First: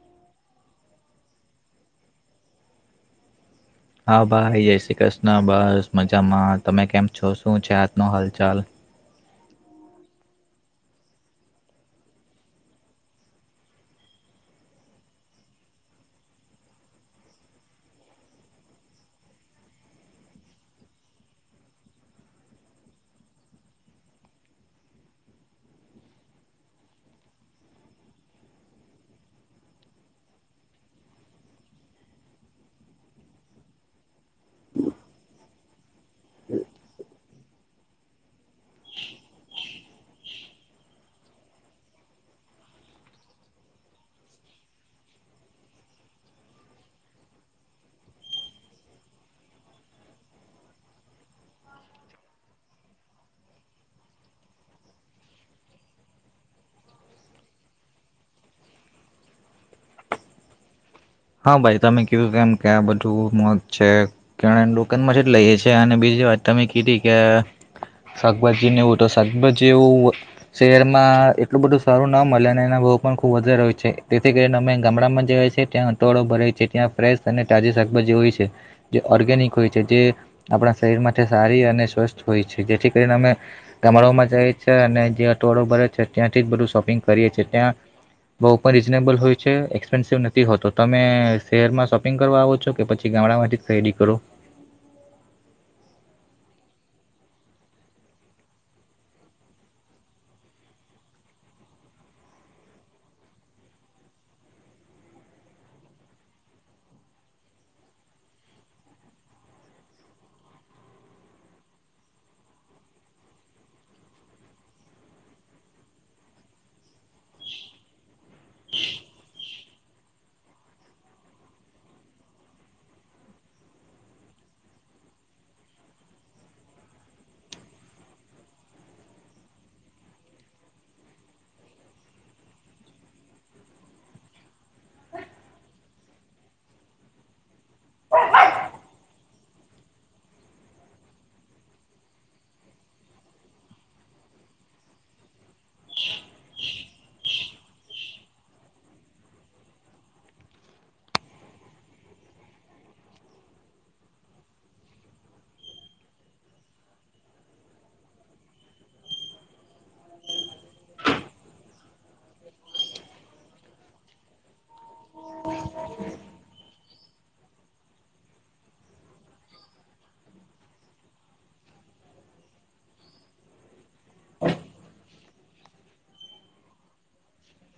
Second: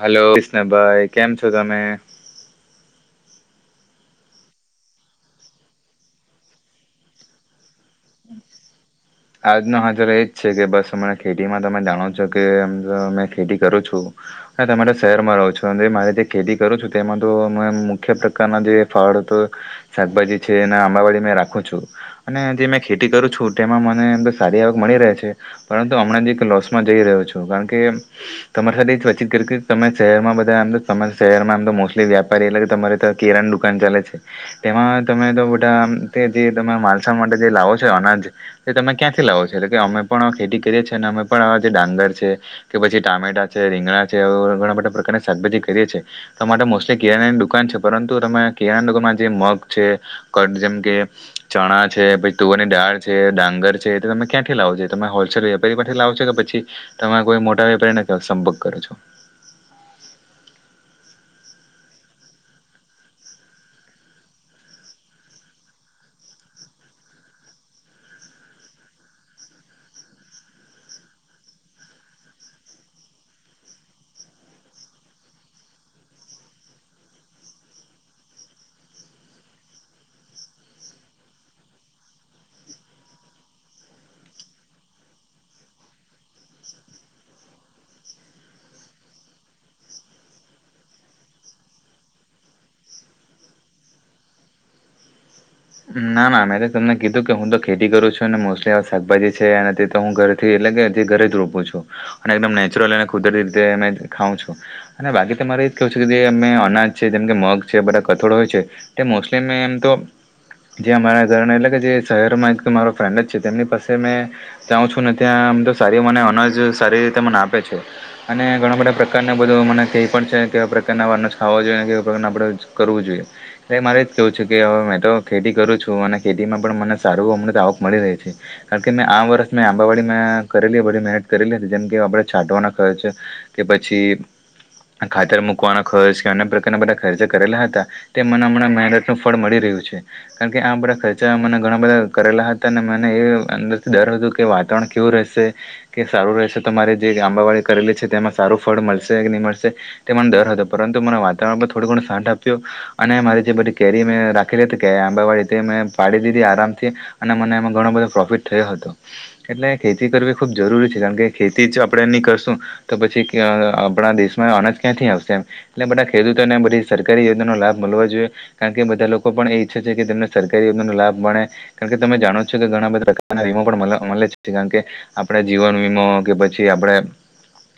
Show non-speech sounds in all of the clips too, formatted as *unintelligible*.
Hello કર્ષીનાભાઈ કેમ છો તમે હા ભાઈ જય શ્રી કૃષ્ણ બસ મજામાં તમે કેમ છો શું છે નો હાલચાલ આજનો હાલચાલ એજ છે કે બસ હમણાં ખેતીમાં તમે જાણો છો કે *inaudible* મેં ખેતી કરું છું અને તમે તો શહેરમાં રહો છો ને મારે જે ખેતી કરું છું તેમાં તો હ મુખ્ય પ્રકારના જે ફળ તો શાકભાજી છે ને આંબાવાડી મે રાખું છું અને જે મે ખેતી કરું છું તેમાં મને એમ તો સારી આવક મળી રહે છે, પરંતુ હમણાં જિક લોસમાં જઈ રહ્યો છું કારણ કે તમારી સાથે એ જ વાતચીત કરી કે તમે શહેરમાં બધા આમ તો *inaudible* શહેરમાં આમ તો મોસ્ટલી વ્યાપારી એટલે કે તમારે તો કેરાની દુકાન ચાલે છે તેમાં તમે તો બધા આમ તે જે તમે માલસામાન જે લાવો છો. છે અનાજ તે તમે ક્યાંથી લાવો છો? એટલે કે અમે પણ ખેતી કરીએ છે, અને અમે પણ જે ડાંગર છે કે પછી ટામેટા છે, રીંગણા છે *inaudible* ઘણા બધા પ્રકારની શાકભાજી કરીએ છે તો માટે મોસ્ટલી કિરાણાની દુકાન છે પરંતુ તમે કિરણા દુકાનમાં જે મગ છે કટ જેમ કે ચણા છે પ તુવરની દાળ છે, ડાંગર છે તે તમે ક્યાંથી લાવો જે તમે હોલસેલ વેપારી પરથી લાવો છો કે પછી તમારા કોઈ મોટા વેપારીને સંપર્ક કરો છો. હા ભાઈ. તમે કીધું કેમ કે આ બધું મોત *unintelligible* લઈએ છે. અને બીજી વાત તમે કીધી કે શાકભાજી ને એવું તો, શાકભાજી એવું શહેરમાં એટલું બધું સારું ના મલે, અને એના ભાવ પણ ખુબ વધારે હોય છે. તેથી કરીને અમે ગામડામાં જવા છે ત્યાં ટવાડો ભરાય છે, ત્યાં ફ્રેશ અને તાજી શાકભાજી હોય છે. જે ઓર્ગેનિક હોય છે. જે આપણા શરીર માટે સારી અને સ્વસ્થ હોય છે. જેથી કરીને અમે ગામડાઓમાં જાઈએ છે અને જે અટવાડો ભરાય છે ત્યાંથી જ બધું શોપિંગ કરીએ છે. ત્યાં ભાવ પણ રીઝનેબલ હોય છે, એક્સપેન્સિવ નથી હોતો. તમે શહેરમાં શોપિંગ કરવા આવો છો કે પછી ગામડામાંથી જ ખરીદી કરો? ના, ના. મેં તો તમને કીધું કે હું તો ખેતી કરું છું, અને મોસ્ટલી શાકભાજી છે, અને તે તો હું ઘરથી એટલે કે જે ઘરે જ રોપું છું. અને એકદમ નેચરલ અને કુદરતી રીતે એને ખાઉં છું. અને બાકી તો તમારે કેવું છે કે જે એમને અનાજ છે જેમ કે મગ છે, બધા કઠોળો હોય છે તે મોસ્ટલી મે એમ તો જ્યાં અમારા ઘરને એટલે કે જે શહેરમાં એક મારો ફ્રેન્ડ જ છે તેમની પાસે મે જાઉં છું, ને ત્યાં આમ તો સારી મને અનાજ સારી રીતે મને આપે છે. અને ઘણા બધા પ્રકારના બધું મને કેઈ પણ છે કેવા પ્રકારના આધા અનાજ ખાવા જોઈએ અને કેવા પ્રકાર આપણે અનાજ કરવું જોઈએ. એટલે મારે જ કેવું છે કે હવે મેં તો ખેતી કરું છું. અને ખેતીમાં પણ મને સારું અમને તો આવક મળી રહી છે, કારણ કે મેં આ વર્ષ મેં આંબાવાડીમાં કરેલી બધી મહેનત કરેલી હતી, જેમ કે આપણે છાંટવાનો ખર્ચ, કે પછી ખાતર મૂકવાનો ખર્ચ, કે અન્ય પ્રકારના બધા ખર્ચા કરેલા હતા તે મને હમણાં મહેનતનું ફળ મળી રહ્યું છે. કારણ કે આ બધા ખર્ચા મને ઘણા બધા કરેલા હતા અને મને એ અંદરથી ડર હતો કે વાતાવરણ કેવું રહેશે, કે સારું રહેશે તો મારે જે આંબાવાડી કરેલી છે તેમાં સારું ફળ મળશે કે ની મળશે, તે મને ડર હતો. પરંતુ મને વાતાવરણ એ થોડું ઘણું સાથ આપ્યું અને મારે જે બધી કેરી મેં રાખેલી હતી કે આંબાવાડી તે મેં પાડી દીધી આરામથી, અને મને એમાં ઘણો બધો પ્રોફિટ થયો હતો. એટલે ખેતી કરવી ખૂબ જરૂરી છે, કારણ કે ખેતી જો આપણે ની કરશું તો પછી આપણા ક દેશમાં અનાજ ક્યાંથી આવશે એમ! એટલે બધા ખેડૂતોને આ બધી સરકારી યોજનાનો લાભ મલવો જોઈએ. કારણ કે બધા લોકો પણ એ છે કે જે તેમને સરકારી યોજનાનો લાભ મળે, કારણ કે તમે જાણો છો કે ઘણા બધા પ્રકારના વીમો પણ મલ મલે છે, કારણ કે આપણે જીવન વીમો, કે પછી આપણે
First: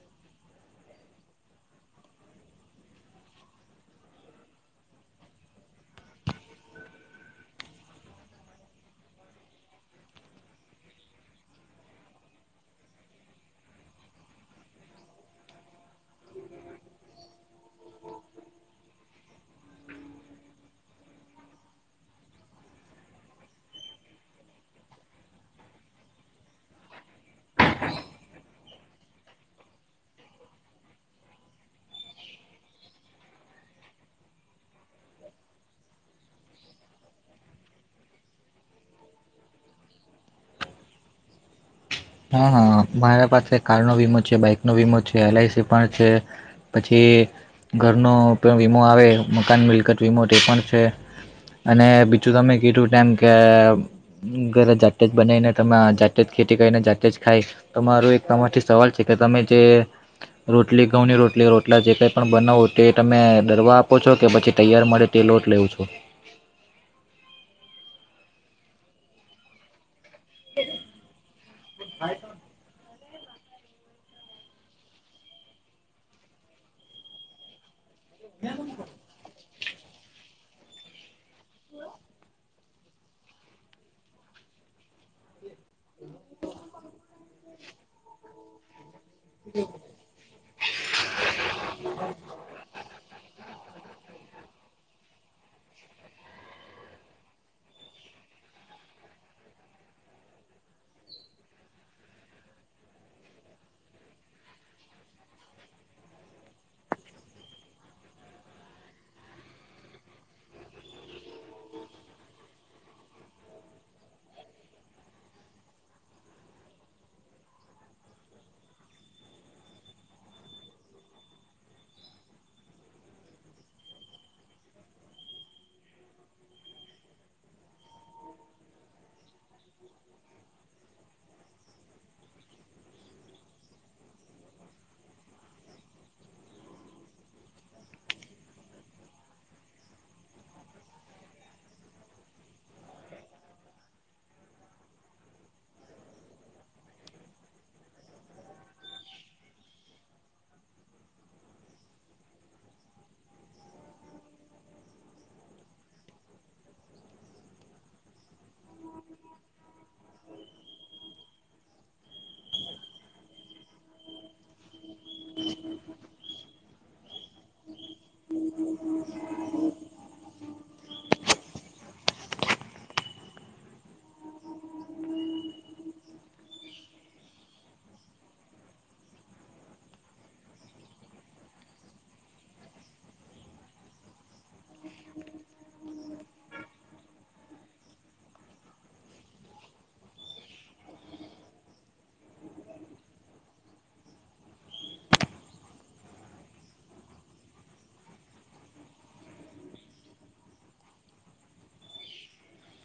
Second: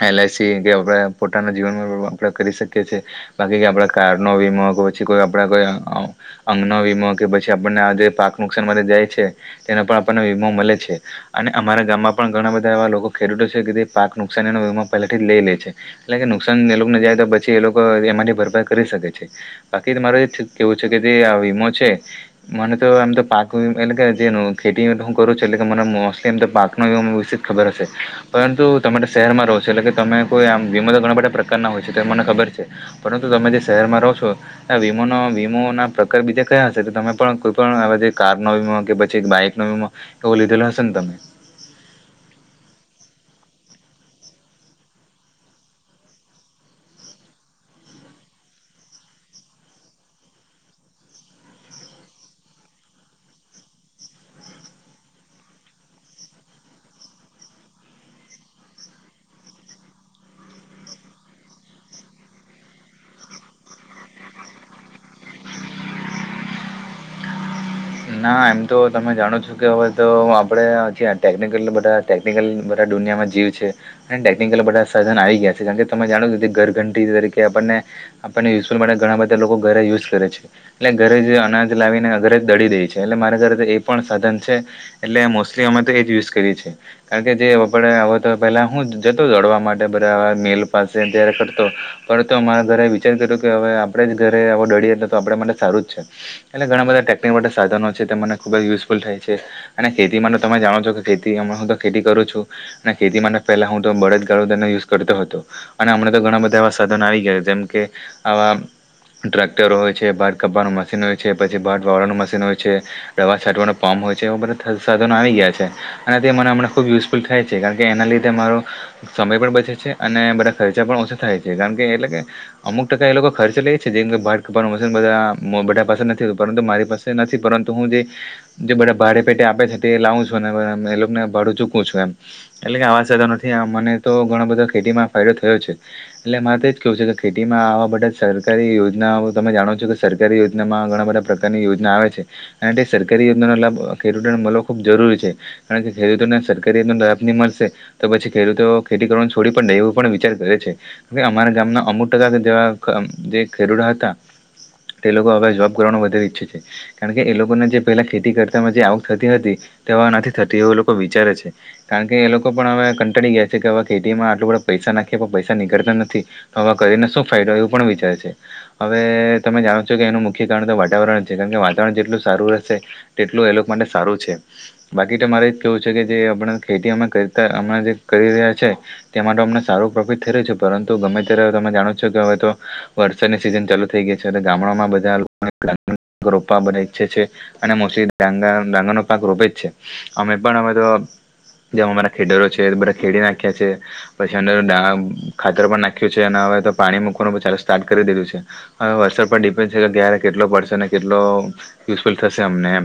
એલ આઈ સી કે આપણે પોતાના જીવન *unintelligible* આપણે કરી શકીએ છે. બાકી આપણે કાર નો વીમો, કે પછી કોઈ આપડા કોઈ *unintelligible* અંગનો વીમો કે પછી આપણને આ જે પાક નુકસાન માટે જાય છે તેનો પણ આપણને વીમો મલે છે. અને અમારા ગામમાં પણ ઘણા બધા એવા લોકો ખેડૂતો છે કે તે પાક નુકસાનીનો વીમો પહેલેથી જ લઈ લે છે. એટલે કે નુકસાન એ લોકોને જાય તો પછી એ લોકો તેમાંથી ભરપાઈ કરી શકે છે. બાકી તો મારે એ જ કેવું છે કે જે આ વીમો છે, મને તો આમ તો પાક એટલે કે જે ખેતી હું કરું છું એટલે કે મને મોસ્ટલી એમ તો પાકનો વીમો વિશે જ ખબર હશે. પરંતુ તમે તો શહેરમાં રહો છો એટલે કે તમે કોઈ આમ વીમો તો ઘણા બધા પ્રકારના હોય છે, તો એ મને ખબર છે. પરંતુ તમે જે શહેરમાં રહો છો ન્યાં વીમોનો વીમોના પ્રકાર બીજા કયા હશે? તો તમે પણ કોઈ પણ આવા જે કાર નો વીમો, કે પછી એક બાઈક નો વીમો, એવો લીધેલો હશે ને તમે? હા, હા. મારા પાસે કાર નો વીમો છે, બાઈક નો વીમો છે, એલ આઈ સી પણ છે. પછી ઘરનો પણ વીમો આવે, મકાન મિલકત વીમો તે પણ છે. અને બીજું તમે કીધું તેમ કે ઘરે જાતે જ બનાઈને તમે આ જાતે જ ખેતી કરીને જાત તે જ ખાય. તમારો એક તમારથી સવાલ છે કે તમે જે રોટલી ઘઉંની રોટલી રોટલા જે કંઈ પણ બનાવો તે તમે દરવા આપો છો કે પછી તૈયાર મળે તે લોટ લેવ છો? ના, એમ તો તમે જાણો છો કે હવે તો આપડે જે આ ટેકનિકલ બધા ટેકનિકલ બધા દુનિયામાં જીવ છે. અને ટેકનિકલ બધા સાધન આવી ગયા છે. જેમ કે તમે જાણો છો તે ઘરઘંટી તરીકે આપણને આપણ ને *unintelligible* માટે ઘણા બધા લોકો ઘરે યુઝ કરે છે, એટલે ઘરે જ અનાજ લાવી ને અ ઘરે દડી દે છે. એટલે મારા ઘરે તો એ પણ સાધન છે, એટલે મોસ્ટલી અમે તો એ જ યુઝ કરીએ છીએ, કારણ કે જેડ આવ તો પહેલા હું જતો દડવા માટે બરા આ મેલ પાસે ત્યારે કરતો, ફતો અમારા ઘરે વિચાર કર્યો કે હવે આપણેે જ ઘરે આવો ડડીએ તો તો આપ માટે સારું જ છે, એટલે ઘણા બધા ટેકનિક માટે સાધનો છે તે મને ખૂબ જ યુઝફુલ થાય છે, અને ખેતીમાં તમે જાણો છો કે ખેતી હ હું તો ખેતી કરું છું, અને ખેતી માટે પહેલા હું તો બળદગાળો તેને યુઝ કરતો હતો, અને હમણા તો ઘણા બધા એવા સાધનો આવી ગયા જેમ કે, આવા ટ્ર્રેક્ટરો હોય છે ભાત કપાનું મશીન હોય છે પછી ભાત વાવળવાનું મશીન. મ હોય છે, દવા છંટવાનો પામ હોય છે એવા બધા સાધનો આવી ગયા છે અને તે મને હમણાં ખૂબ યુઝફુલ થાય છે કારણ કે એના લીધે મારો, સમય પણ બચે છે અને બધા ખર્ચા પણ ઓછા થાય છે કારણ કે એટલે કે, અમુક ટકા એ લોકો ખર્ચો લઈે છે જેમ ભડ કવાનું મશન બધા બધા પાસે નથીું પરંતુ મારી પાસે નથી પરંતુ હું જે, બધા ભાડે પેટે આપે છે તે લાવું છું અને એ લોકોને ભાડું ચૂકવું છું એમ, એટલે કે આવા સધા નથી આ મને તો ઘણા બધા ખેતીમાં ફાયદો થયો છે, એટલે મારે તો જ કેવું છે કે ખેતીમાં આવા બધા સરકારી યોજના તમે જાણો છો કે સરકારી યોજનામાં ઘણા બધા પ્રકારની યોજ આવે છે, અને તે સરકારી યોજનાનો લાભ ખેડૂતોને મળવો ખૂબ જરૂરી છે, કારણ કે ખેડૂતોને સરકારી યોજનાનો લાભ નહીં મળશે, તો પછી ખેડૂતો ખેતી કરવાનો છોડી પણડ દે એવો પણ વિચાર કરે છે, કે અમારા ગામના અમુક ટકા જેવા જે ખેડૂડા હતા તે લોકો હવે જોબ કરવાનો વધારે ઈચ્છે છે. કારણ કે એ લોકોને જે પેલા ખેતી કરતા ત જે આવક થતી હતી, તે નથી થતી એવું લોકો વિચારે છે. કારણ કે એ લોકો પણ હવે કંટાળી ગયા છે, કે હવે ખેતી માં આટલું બધું પૈસા નાખીએ પૈસા નીકળતા નથી, તો હવે કરીને શું ફાયદો એવું પણ વિચારે છે હવે તમે જાણો છો કે એનું મુખ્ય કારણ તો વાતાવરણ કારણ કે વાતાવરણ જેટલું સારું રહેશે તેટલું એ લોકો માટે સારું છે, બાકી તો મારે એ જ કેવું છે કે જે આપણા ખેતી અમે કરતા હમણાં જે કરી રહ્યા છે, તેમાં તો અમને સારું પ્રોફિટ થઈ રહ્યું છે, પરંતુ ગમે ત્યારે તમે જાણો છો કે હવે તો, વરસાદની સિઝન ચાલુ થઈ ગઈ છે, અને ગામડામાં બધા વા બ ઈચ્છે છે અને મોસ્ટલીંગ ડાંગાનો પાક રોપે જ છે, અમે પણ હવે તો જેમ અમારા ખેડરો છે, બધા ખેડી નાખ્યા છે પછી અ ખાતર પણ નાખ્યું છે, અને હવે તો પાણી મૂકવાનું ચાલ સ્ટાર્ટ કરી દીધું છે, હવે વરસાર પર ડિપેન્ડ છે, કે ક્યારે કેટલો પડ અને કેટલો યુઝફુલ થશે અમને એ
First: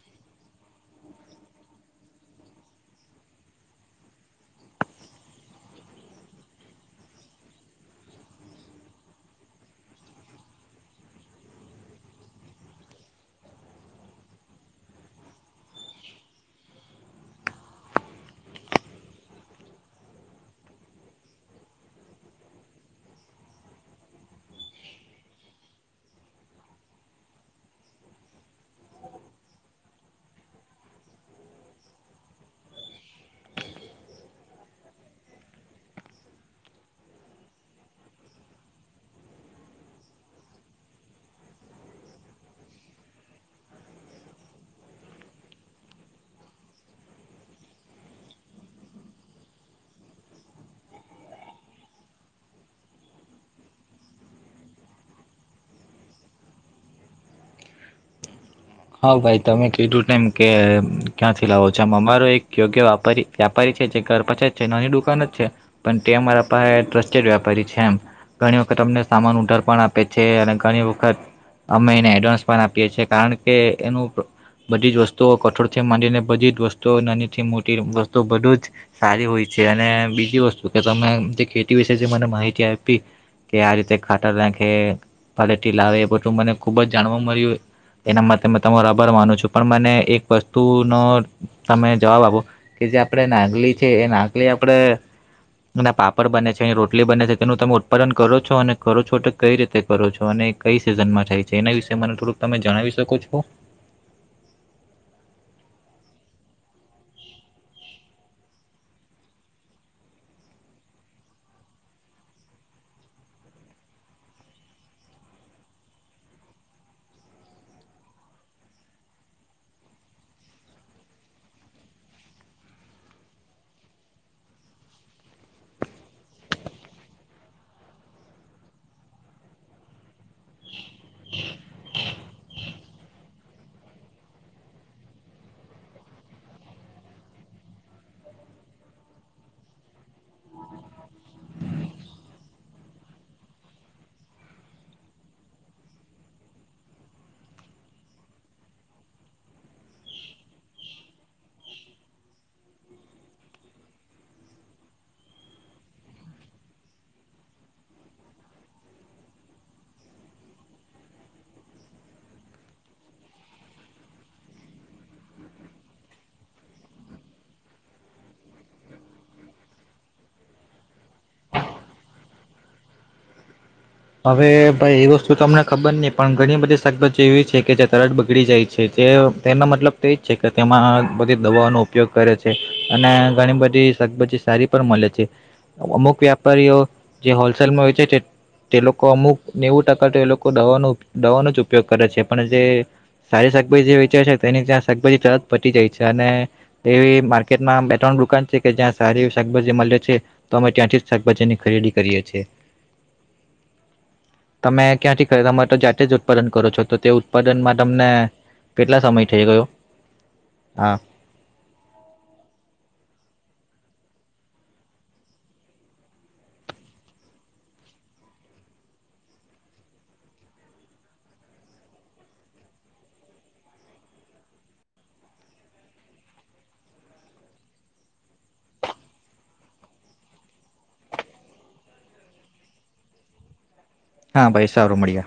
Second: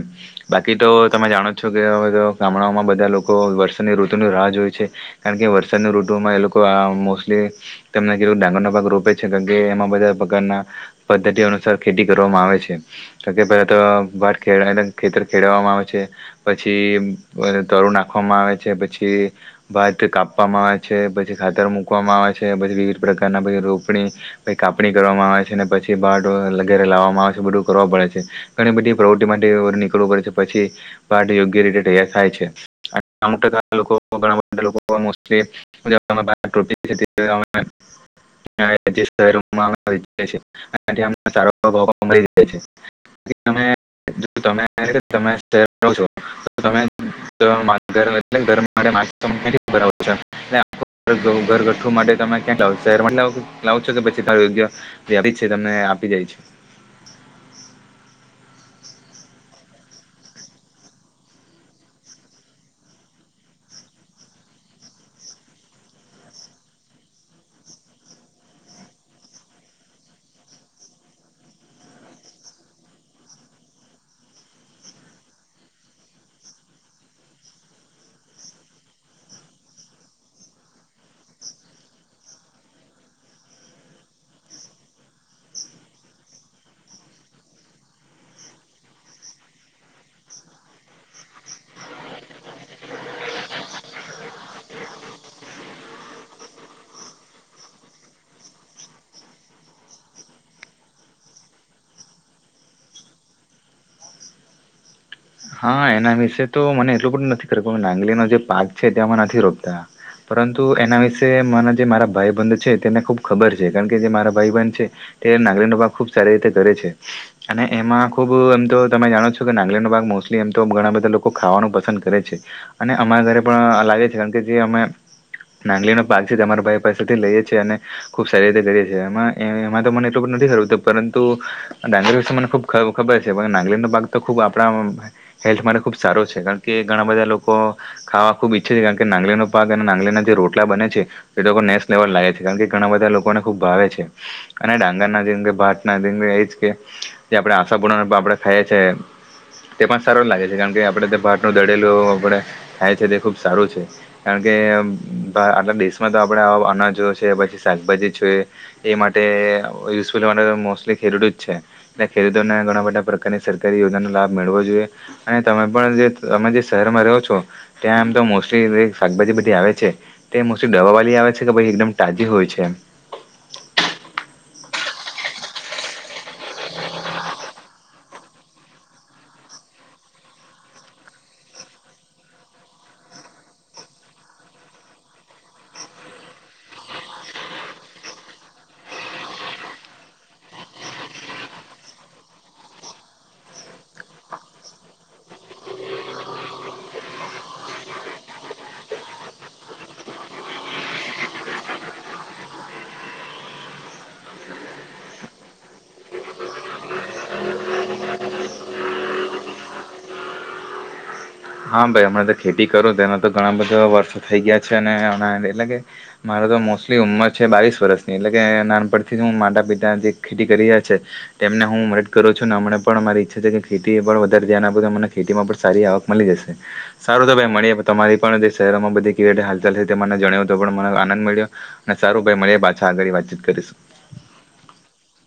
બાકી તો તમે જાણો છો કે હવે ગામડાઓમાં બધા લોકો વરસાદની ઋતુની રાહ જોય છે કારણ કે વરસાદની ઋતુમાં એ લોકો આ મોસ્ટલી તને કેટક ડાંગરનો પાક રોપે છે, કારણકે એમાં બધા પ્રકારના પદ્ધતિ અનુસાર ખેતી કરવામાં આવે છે. કે પ તો ભા ખેતર ખેડવામાં આવે છે, પછી તરું નાખવામાં આવે છે, પછી ભાત કાપવામાં આવે છે, પછી ખાતર મૂકવામાં આવે છે, પછી વિવિધ પ્રકારનાછ રોપણી કાપણી કરવામાં આવે છે, ને પછી ભાટ લગેરે લાવવામાં આવે છે બધું છે ઘણી બધી પ્રવૃતિ માટે નીકળવું પડે છે પછી યોગ્ય રીતે તૈયાર થાય છે. *unintelligible* *unintelligible* છો તમે ઘરગઠું માટે તમે શહેર લાવ છો કે પછીયોગ છે ત આપ જાય છે. હા ભાઈ તમે કીધું ને એમ કે ક્યાંથી લાવો છોમ અમારો એક યોગ્ય વપારી વ્યાપારી છે જે ઘર પછી જ છે નાની દુકાન જ છે, પણ તે અરા પાસે ટ્રસ્ટેડ વ્યાપારી છે એમ, ઘણી વખત અમને સામાન ઉધર પણ આપે છે અને ઘણી વખત અમે એને એડવાન્સ પણ આપીએ છીએ કારણ કે એનું બધી જ વસ્તુઓ કઠોર થી માંડીને બધી જ વસ્તુઓ નાનીથી મોટી વસ્તુ બધું જ સારી હોય છે, અને બીજી વસ્તુ કે તમે જે ખેતી વિશે મને માહિતી આપી, કે આ રીતે ખાટાખેટી લાવે એ બધું મને ખુબ જ જાણવા મળ્યું. એના માટે તમારો આભાર માનું છું, પણ મને એક વસ્તુનો તમે જવાબ આપો કે જે આપણે નાગલી છે, એ નાગલી આપણે ના પાપડ બને છે રોટલી બને છે તેનું તમે ઉત્પાદન કરો છો અને કરો છો તો કઈ રીતે કરો છો અને કઈ સિઝનમાં થાય છે, એના વિશે મને થોડુંક તમે જણાવીશ સકો છો? હા એના વિશેે તો મને એટલું પણ નથી ખું નાંગલીનો જે પાક છે તેમાં નથી રોપતા, પરંતુ એના વિશે મને જે મારા ભાઈબંધ છે તેને ખુબ ખબર છે કારણ કે જે મારા ભાઈ બંધ છે, તે નાંગલીનો ભક ખુબ સારી રીતે કરે છે, અને એમાં ખુબ એમ તો તમે જાણો છો કે નાંગલીનો ભાગ મોસમ એમ તો ઘણા બધા લોકો ખાવાનું પસંદ કરે છે, અને અમારા ઘરે પણ લાગે છે કારણ કે જે અમે નાંગલીનો પાક છે અરા ભાઈ પાસેથી લઈએ છીએ અને ખુબ સારી રીતે કરીએ છીએમાં એમાં તો મને એટલું નથી ખરુંતું પરંતુ નાંગલી વિ મને ખુબ ખબર છે પણ નાંગલીનો પાક તો ખુબ આપણા હેલ્થ માટે ખૂબ સારો છે કારણ કે ઘણા બધા લોકો ખાવા ખૂબ ઈચ્છે છે કારણ કે નાંગળનો પાક અને નાંગળીના જે રોટલા બને છે એ લોકો નેસ લેવલ લાગે છે કારણ કે ઘણા બધા લોકોને ખૂબ ભાવે છે અને ડાંગરના જેંગ ભાત ના જે એ જ કે જે આપણે આશાપૂર્ણ આપણે ખાઈએ છે. તે પણ સારો લાગે છે કારણ કે આપણે ભાતનું દડેલું આપણે થાય છે તે ખુબ સારું છે કારણ કે આટલા દેશમાં તો આપણે અનાજો છે પછી શાકભાજી છે એ માટે યુઝફુલ મોસ્ટલી ખેડૂત જ છે એ ખેડૂતોને ઘણા બધા પ્રકારની સરકારી યોજનાનો લાભ મેળવો જોઈએ અને તમે પણ જે તમે જે શહેરમાં રહો છો ત્યાં આમ તો મોસ્ટલી શાકભાજી બધી આવે છે તે મોસ્ટલી દવા વાળી આવે છે કે ભ એકદમ તાજી હોય છે. હવે ભાઈ એ વસ્તુમને ખબર નહી પણ ઘણી બધી શાકભાજી એવી છે કે જે તરત બગડી જાય છે તે તેનો મતલબ તો એજ છે કે તેમાં બધી દવાઓનો ઉપયોગ કરે છે અને ઘણી બધી શાકભાજી સારી પણ મળે છે, અમુક વ્યાપારીઓ જે હોલસેલમાં હોય છે. તે લોકો અમુક નેવું ટકા તો એ લોકો દવાનું દવાનો જ ઉપયોગ કરે છે પણ જે સારી શાકભાજી જે વેચે છે, તેની ત્યાં શાકભાજી તરત પટી જાય છે અને એવી માર્કેટમાં બે ત્રણ દુકાન છે કે જ્યાં સારી શાકભાજી મળે છે, તો અમે ત્યાંથી જ શાકભાજીની ખરીદી કરીએ છીએ. તમે ક્યાંથી ખ તમે તો જાતે જ ઉત્પાદન કરો છો તો તે ઉત્પાદનમાં તમને કેટલા સમય થઈ ગયો. હા હા ભાઈ હમણાં તો ખેતી કરું એના તો ઘણા બધા વર્ષો થઈ ગયા છે અને એટલે કે મારો તો મોસ્ટલી ઉંમર છે બાવીસ વર્ષની એટલે કે નાનપણથી જ હું માતા પિતા જે ખેતી કરી રહ્યા છે તેમને હું મદદ કરું છું ને હમને પણ મારી ઈચ્છા છે કે ખેતી પણ વધારે જયાના પ અમને ખેતીમાં પણ સારી આવક મળી જશે. સારું તો ભાઈ મળી તમારી પણ શહેરોમાં બધી ક હાલચાલ છે તે મને જણાવ તો પણ મને આનંદ મળ્યો. અને સારું ભાઈ મળીએ પાછા આગળ વાતચીત કરીશું. હા ભાઈ સારું મળ્યે